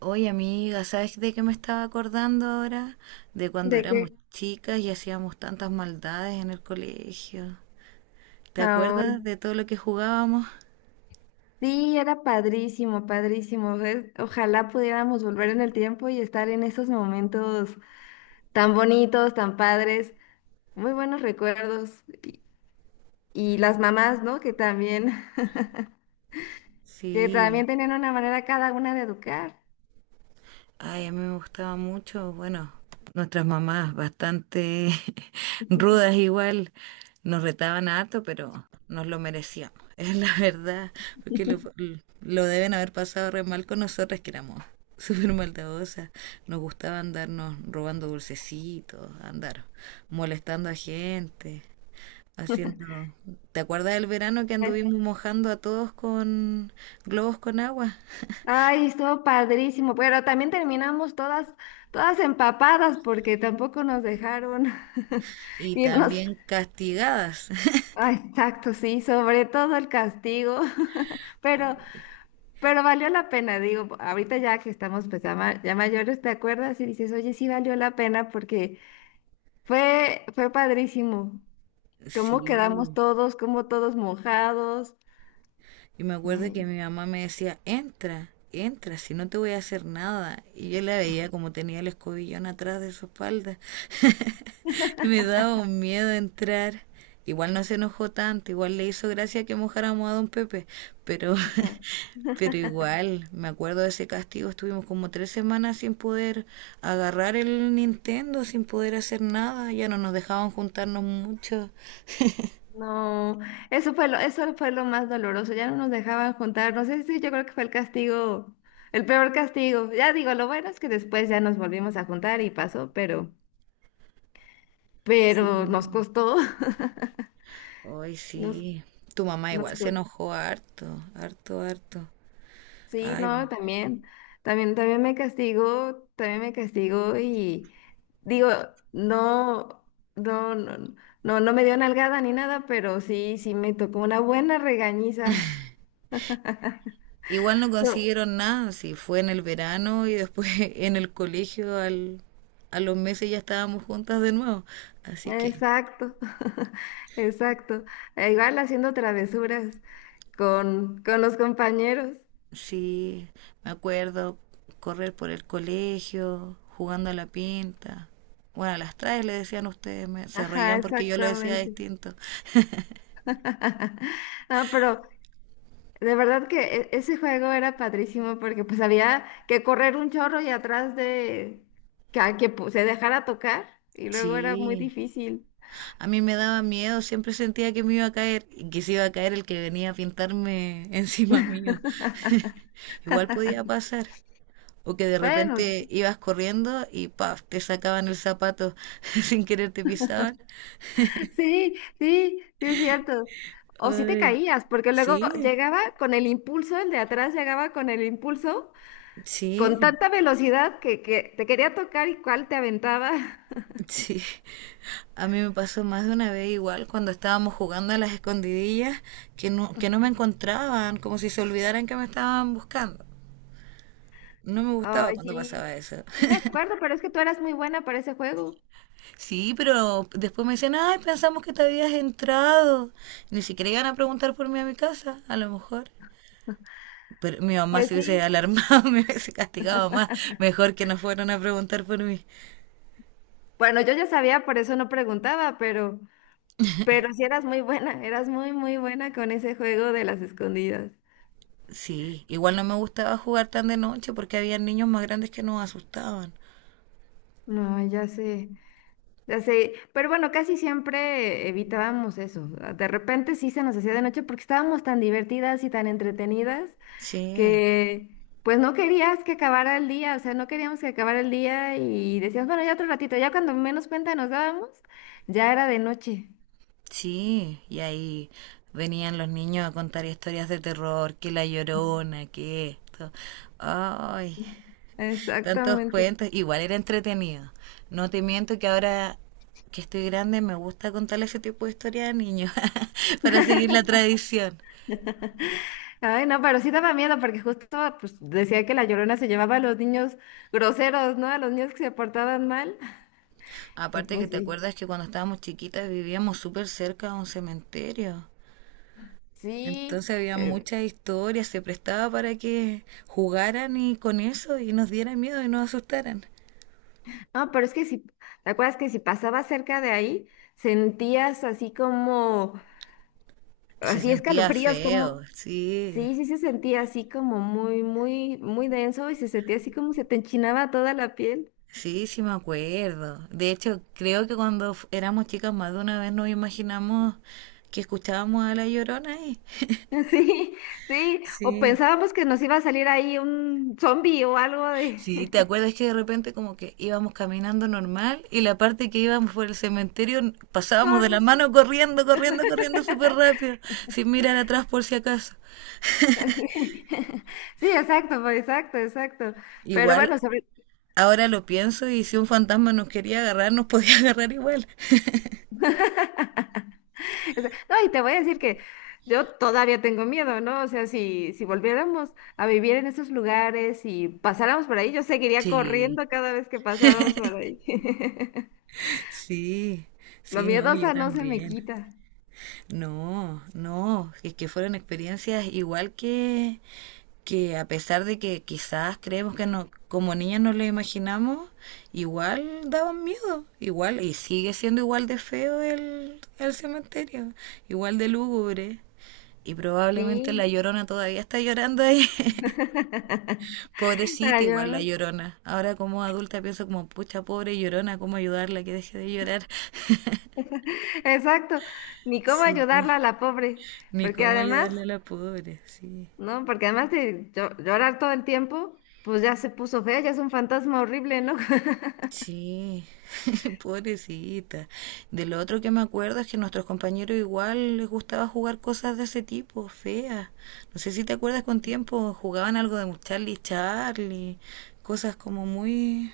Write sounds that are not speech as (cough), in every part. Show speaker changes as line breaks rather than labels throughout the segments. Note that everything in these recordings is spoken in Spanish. Oye, amiga, ¿sabes de qué me estaba acordando ahora? De cuando
De que,
éramos chicas y hacíamos tantas maldades en el colegio. ¿Te
Ay,
acuerdas de todo lo que jugábamos?
sí, era padrísimo, padrísimo. ¿Ves? Ojalá pudiéramos volver en el tiempo y estar en esos momentos tan bonitos, tan padres, muy buenos recuerdos. Y las mamás, ¿no? Que también, (laughs) que
Sí.
también tenían una manera cada una de educar.
Ay, a mí me gustaba mucho, bueno, nuestras mamás bastante (laughs) rudas igual, nos retaban harto, pero nos lo merecíamos, (laughs) es la verdad, porque lo,
(laughs)
lo deben haber pasado re mal con nosotras que éramos súper maldadosas, nos gustaba andarnos robando dulcecitos, andar molestando a gente, haciendo... ¿Te acuerdas del verano que
Eh,
anduvimos mojando a todos con globos con agua?
Ay, estuvo padrísimo, pero también terminamos todas empapadas porque tampoco nos dejaron (laughs)
Y
irnos.
también castigadas.
Ah, exacto, sí, sobre todo el castigo, (laughs) pero
(laughs)
pero valió la pena, digo, ahorita ya que estamos pues, ya, ya mayores, ¿te acuerdas? Y dices, oye, sí valió la pena porque fue padrísimo. Cómo
Sí,
quedamos todos, cómo todos mojados.
y me acuerdo que
Eh,
mi mamá me decía, entra, entra, si no te voy a hacer nada. Y yo la veía como tenía el escobillón atrás de su espalda. (laughs) Y me daba un miedo entrar. Igual no se enojó tanto, igual le hizo gracia que mojáramos a don Pepe, pero,
ajá.
(laughs) pero
(laughs)
igual, me acuerdo de ese castigo, estuvimos como 3 semanas sin poder agarrar el Nintendo, sin poder hacer nada, ya no nos dejaban juntarnos mucho.
No, eso fue lo más doloroso. Ya no nos dejaban juntar. No sé, si yo creo que fue el castigo, el peor castigo. Ya digo, lo bueno es que después ya nos volvimos a juntar y pasó, pero,
Sí.
pero nos costó,
Hoy
(laughs) nos,
sí. Tu mamá
nos,
igual se
co-
enojó harto, harto, harto.
Sí, no,
Ay.
también me castigo y digo, no, no, no, no, no me dio nalgada ni nada, pero sí me tocó una buena regañiza.
Igual no
So-
consiguieron nada, sí, fue en el verano y después (laughs) en el colegio a los meses ya estábamos juntas de nuevo. Así que
exacto, (laughs) exacto. E igual haciendo travesuras con los compañeros.
sí, me acuerdo correr por el colegio, jugando a la pinta. Bueno, a las traes le decían ustedes, se
Ajá,
reían porque yo lo decía
exactamente.
distinto. (laughs)
(laughs) No, pero de verdad que ese juego era padrísimo porque pues había que correr un chorro y atrás de que, se dejara tocar y luego era muy
Sí.
difícil.
A mí me daba miedo, siempre sentía que me iba a caer y que se iba a caer el que venía a pintarme (laughs) encima mío. (laughs) Igual podía pasar. O que de
Bueno,
repente ibas corriendo y ¡paf! Te sacaban el zapato (laughs) sin querer te pisaban.
(laughs) sí, sí, sí es cierto. O si te
Ay,
caías, porque luego
sí,
llegaba con el impulso, el de atrás llegaba con el impulso, con
sí,
tanta velocidad que te quería tocar y cuál te aventaba. (laughs)
sí. A mí me pasó más de una vez igual cuando estábamos jugando a las escondidillas que no me encontraban, como si se olvidaran que me estaban buscando. No me gustaba
Ay,
cuando
sí,
pasaba eso.
sí me
(laughs)
acuerdo, pero es que tú eras muy buena para ese juego.
Sí, pero después me dicen, ay, pensamos que te habías entrado. Ni siquiera iban a preguntar por mí a mi casa, a lo mejor. Pero mi mamá
Pues
se hubiese
sí.
alarmado, (laughs) me hubiese castigado más. Mejor que no fueran a preguntar por mí.
Bueno, yo ya sabía, por eso no preguntaba, pero sí eras muy buena, eras muy, muy buena con ese juego de las escondidas.
Sí, igual no me gustaba jugar tan de noche porque había niños más grandes que nos asustaban.
No, ya sé, ya sé. Pero bueno, casi siempre evitábamos eso. De repente sí se nos hacía de noche porque estábamos tan divertidas y tan entretenidas
Sí,
que pues no querías que acabara el día, o sea, no queríamos que acabara el día y decíamos, bueno, ya otro ratito, ya cuando menos cuenta nos dábamos, ya era de noche.
sí. Y ahí venían los niños a contar historias de terror, que la Llorona, que esto. Ay, tantos
Exactamente.
cuentos, igual era entretenido. No te miento que ahora que estoy grande me gusta contar ese tipo de historias a niños (laughs) para seguir la tradición.
Ay, no, pero sí daba miedo porque justo pues, decía que la Llorona se llevaba a los niños groseros, ¿no? A los niños que se portaban mal. Y
Aparte que
pues
te
sí.
acuerdas que cuando estábamos chiquitas vivíamos súper cerca de un cementerio.
Sí.
Entonces había
eh,
muchas historias, se prestaba para que jugaran y con eso y nos dieran miedo y nos asustaran.
no, pero es que ¿te acuerdas que si pasaba cerca de ahí, sentías así como,
Se
así
sentía
escalofríos,
feo,
como,
sí.
sí, sí se sentía así como muy, muy, muy denso y se sentía así como se te enchinaba toda la piel?
Sí, sí me acuerdo. De hecho, creo que cuando éramos chicas más de una vez nos imaginamos que escuchábamos a La Llorona ahí. (laughs)
(laughs) Sí, sí. O
Sí.
pensábamos que nos iba a salir ahí un zombie o algo de...
Sí, ¿te
(laughs)
acuerdas que de repente como que íbamos caminando normal y la parte que íbamos por el cementerio pasábamos de
Corre.
la mano corriendo, corriendo, corriendo súper rápido, sin mirar atrás por si acaso? (laughs)
(laughs) Sí, exacto, pues, exacto, exacto. Pero bueno,
Igual,
sobre... (laughs)
ahora lo pienso y si un fantasma nos quería agarrar, nos podía agarrar igual. (laughs)
O sea, no, y te voy a decir que yo todavía tengo miedo, ¿no? O sea, si volviéramos a vivir en esos lugares y pasáramos por ahí, yo seguiría
Sí,
corriendo cada vez que pasábamos por ahí. (laughs)
sí,
Lo
sí, no, yo
miedosa no se me
también.
quita.
No, no, es que fueron experiencias igual que a pesar de que quizás creemos que no, como niñas no lo imaginamos, igual daban miedo, igual, y sigue siendo igual de feo el cementerio, igual de lúgubre. Y probablemente la
Sí.
Llorona todavía está llorando ahí. (laughs)
(laughs) Para
Pobrecita
yo,
igual la
¿no?
Llorona. Ahora como adulta pienso como, pucha, pobre Llorona, ¿cómo ayudarla que deje de llorar? (laughs)
Exacto. Ni cómo
Sí.
ayudarla a la pobre.
Ni
Porque
cómo
además,
ayudarle a la pobre, sí.
no, porque además de llorar todo el tiempo, pues ya se puso fea, ya es un fantasma horrible, ¿no? (laughs)
Sí, (laughs) pobrecita. De lo otro que me acuerdo es que a nuestros compañeros igual les gustaba jugar cosas de ese tipo, feas. No sé si te acuerdas con tiempo, jugaban algo de Charlie Charlie, cosas como muy...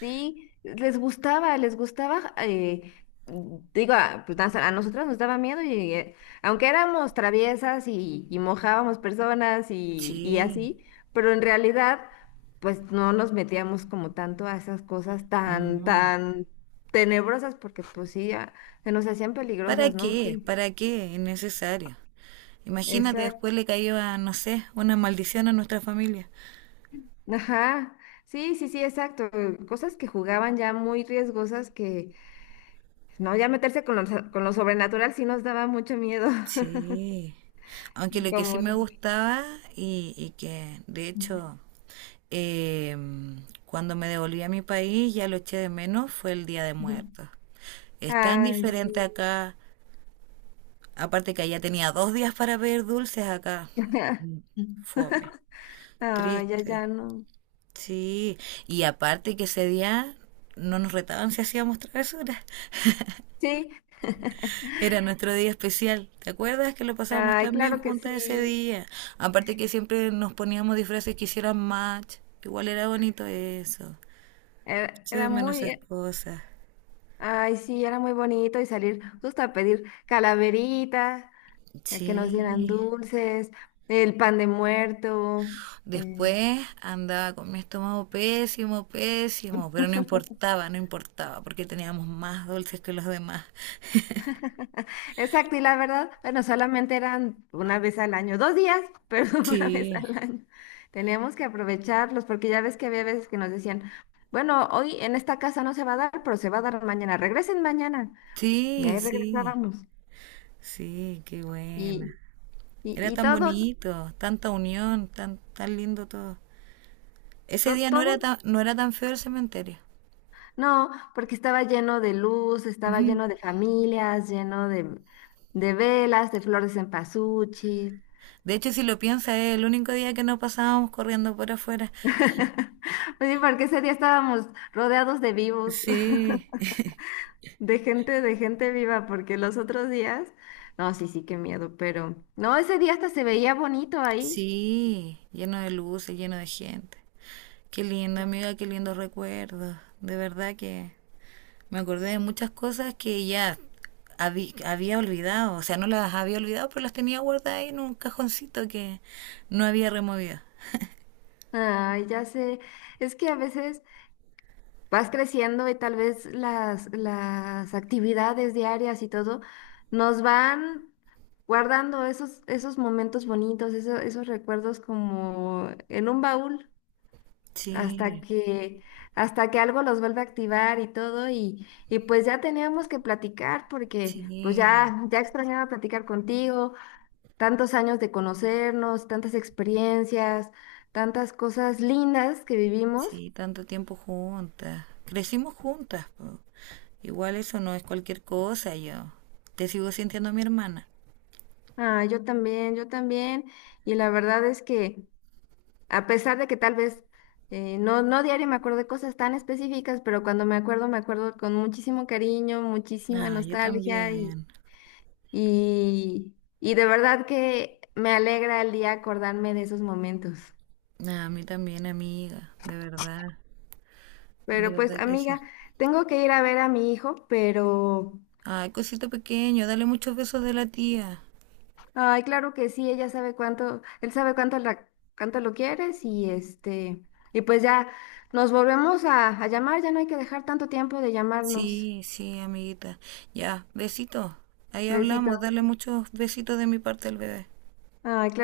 Sí, les gustaba, digo, a nosotros nos daba miedo y aunque éramos traviesas y, mojábamos personas y
Sí,
así, pero en realidad, pues no nos metíamos como tanto a esas cosas tan,
no.
tan tenebrosas, porque pues sí, ya, se nos hacían
¿Para
peligrosas, ¿no?
qué? ¿Para qué? Innecesario. Imagínate,
Exacto.
después le caía, no sé, una maldición a nuestra familia.
Ajá, sí, sí, sí, exacto. Cosas que jugaban ya muy riesgosas que, no, ya meterse con lo sobrenatural sí nos daba mucho miedo. (laughs)
Sí, aunque lo que sí
Como
me
dice.
gustaba y que de hecho eh, cuando me devolví a mi país ya lo eché de menos fue el Día de
Ujú.
Muertos. Es tan
Ay, sí.
diferente acá, aparte que allá tenía 2 días para pedir dulces, acá
(laughs)
fome,
Ay, ya,
triste.
ya no.
Sí, y aparte que ese día no nos retaban si hacíamos travesuras.
Sí, (laughs)
Era nuestro día especial. ¿Te acuerdas que lo pasábamos
ay,
tan bien
claro que
juntas ese
sí.
día? Aparte que siempre nos poníamos disfraces que hicieran match. Igual era bonito eso.
Era,
Se de
era
menos esas
muy,
cosas.
ay, sí, era muy bonito y salir justo a pedir calaverita, a que nos dieran
Sí.
dulces, el pan de muerto.
Después andaba con mi estómago pésimo, pésimo, pero no importaba, no importaba, porque teníamos más dulces que los demás.
Exacto, y la verdad, bueno, solamente eran una vez al año, 2 días, pero (laughs) una vez
Sí,
al año. Teníamos que aprovecharlos porque ya ves que había veces que nos decían, bueno, hoy en esta casa no se va a dar, pero se va a dar mañana, regresen mañana. Y
sí,
ahí
sí,
regresábamos.
sí, qué
Y,
buena.
y,
Era
y
tan
todo,
bonito, tanta unión, tan, tan lindo todo. Ese día no
todo,
era tan, no era tan feo el cementerio.
no, porque estaba lleno de luz, estaba
Ujú.
lleno de familias, lleno de velas, de flores en pasuchi.
De hecho, si lo piensas, es el único día que no pasábamos corriendo por afuera.
(laughs) Pues sí, porque ese día estábamos rodeados de vivos.
Sí. (laughs)
De gente viva, porque los otros días, no, sí, sí, qué miedo, pero no, ese día hasta se veía bonito ahí.
Sí, lleno de luces, lleno de gente. Qué lindo, amiga, qué lindos recuerdos. De verdad que me acordé de muchas cosas que ya había olvidado. O sea, no las había olvidado, pero las tenía guardadas ahí en un cajoncito que no había removido.
Ay, ya sé, es que a veces vas creciendo y tal vez las actividades diarias y todo nos van guardando esos momentos bonitos, esos recuerdos como en un baúl. hasta
Sí,
que, hasta que algo los vuelve a activar y todo, y pues ya teníamos que platicar porque pues
sí.
ya extrañaba platicar contigo, tantos años de conocernos, tantas experiencias, tantas cosas lindas que vivimos.
Sí, tanto tiempo juntas. Crecimos juntas. Po. Igual eso no es cualquier cosa, yo. Te sigo sintiendo mi hermana.
Ah, yo también, y la verdad es que a pesar de que tal vez no, no diario me acuerdo de cosas tan específicas, pero cuando me acuerdo con muchísimo cariño, muchísima
Ah, yo
nostalgia. Y,
también.
y de verdad que me alegra el día acordarme de esos momentos.
Ah, a mí también, amiga. De verdad. De
Pero pues,
verdad que sí.
amiga, tengo que ir a ver a mi hijo, pero
Ay, cosito pequeño, dale muchos besos de la tía.
ay, claro que sí, ella sabe cuánto, él sabe cuánto cuánto lo quieres y pues ya nos volvemos a llamar, ya no hay que dejar tanto tiempo de llamarnos.
Sí, sí, amiguita. Ya, besitos. Ahí hablamos,
Besitos.
dale muchos besitos de mi parte al bebé.
Ay, claro.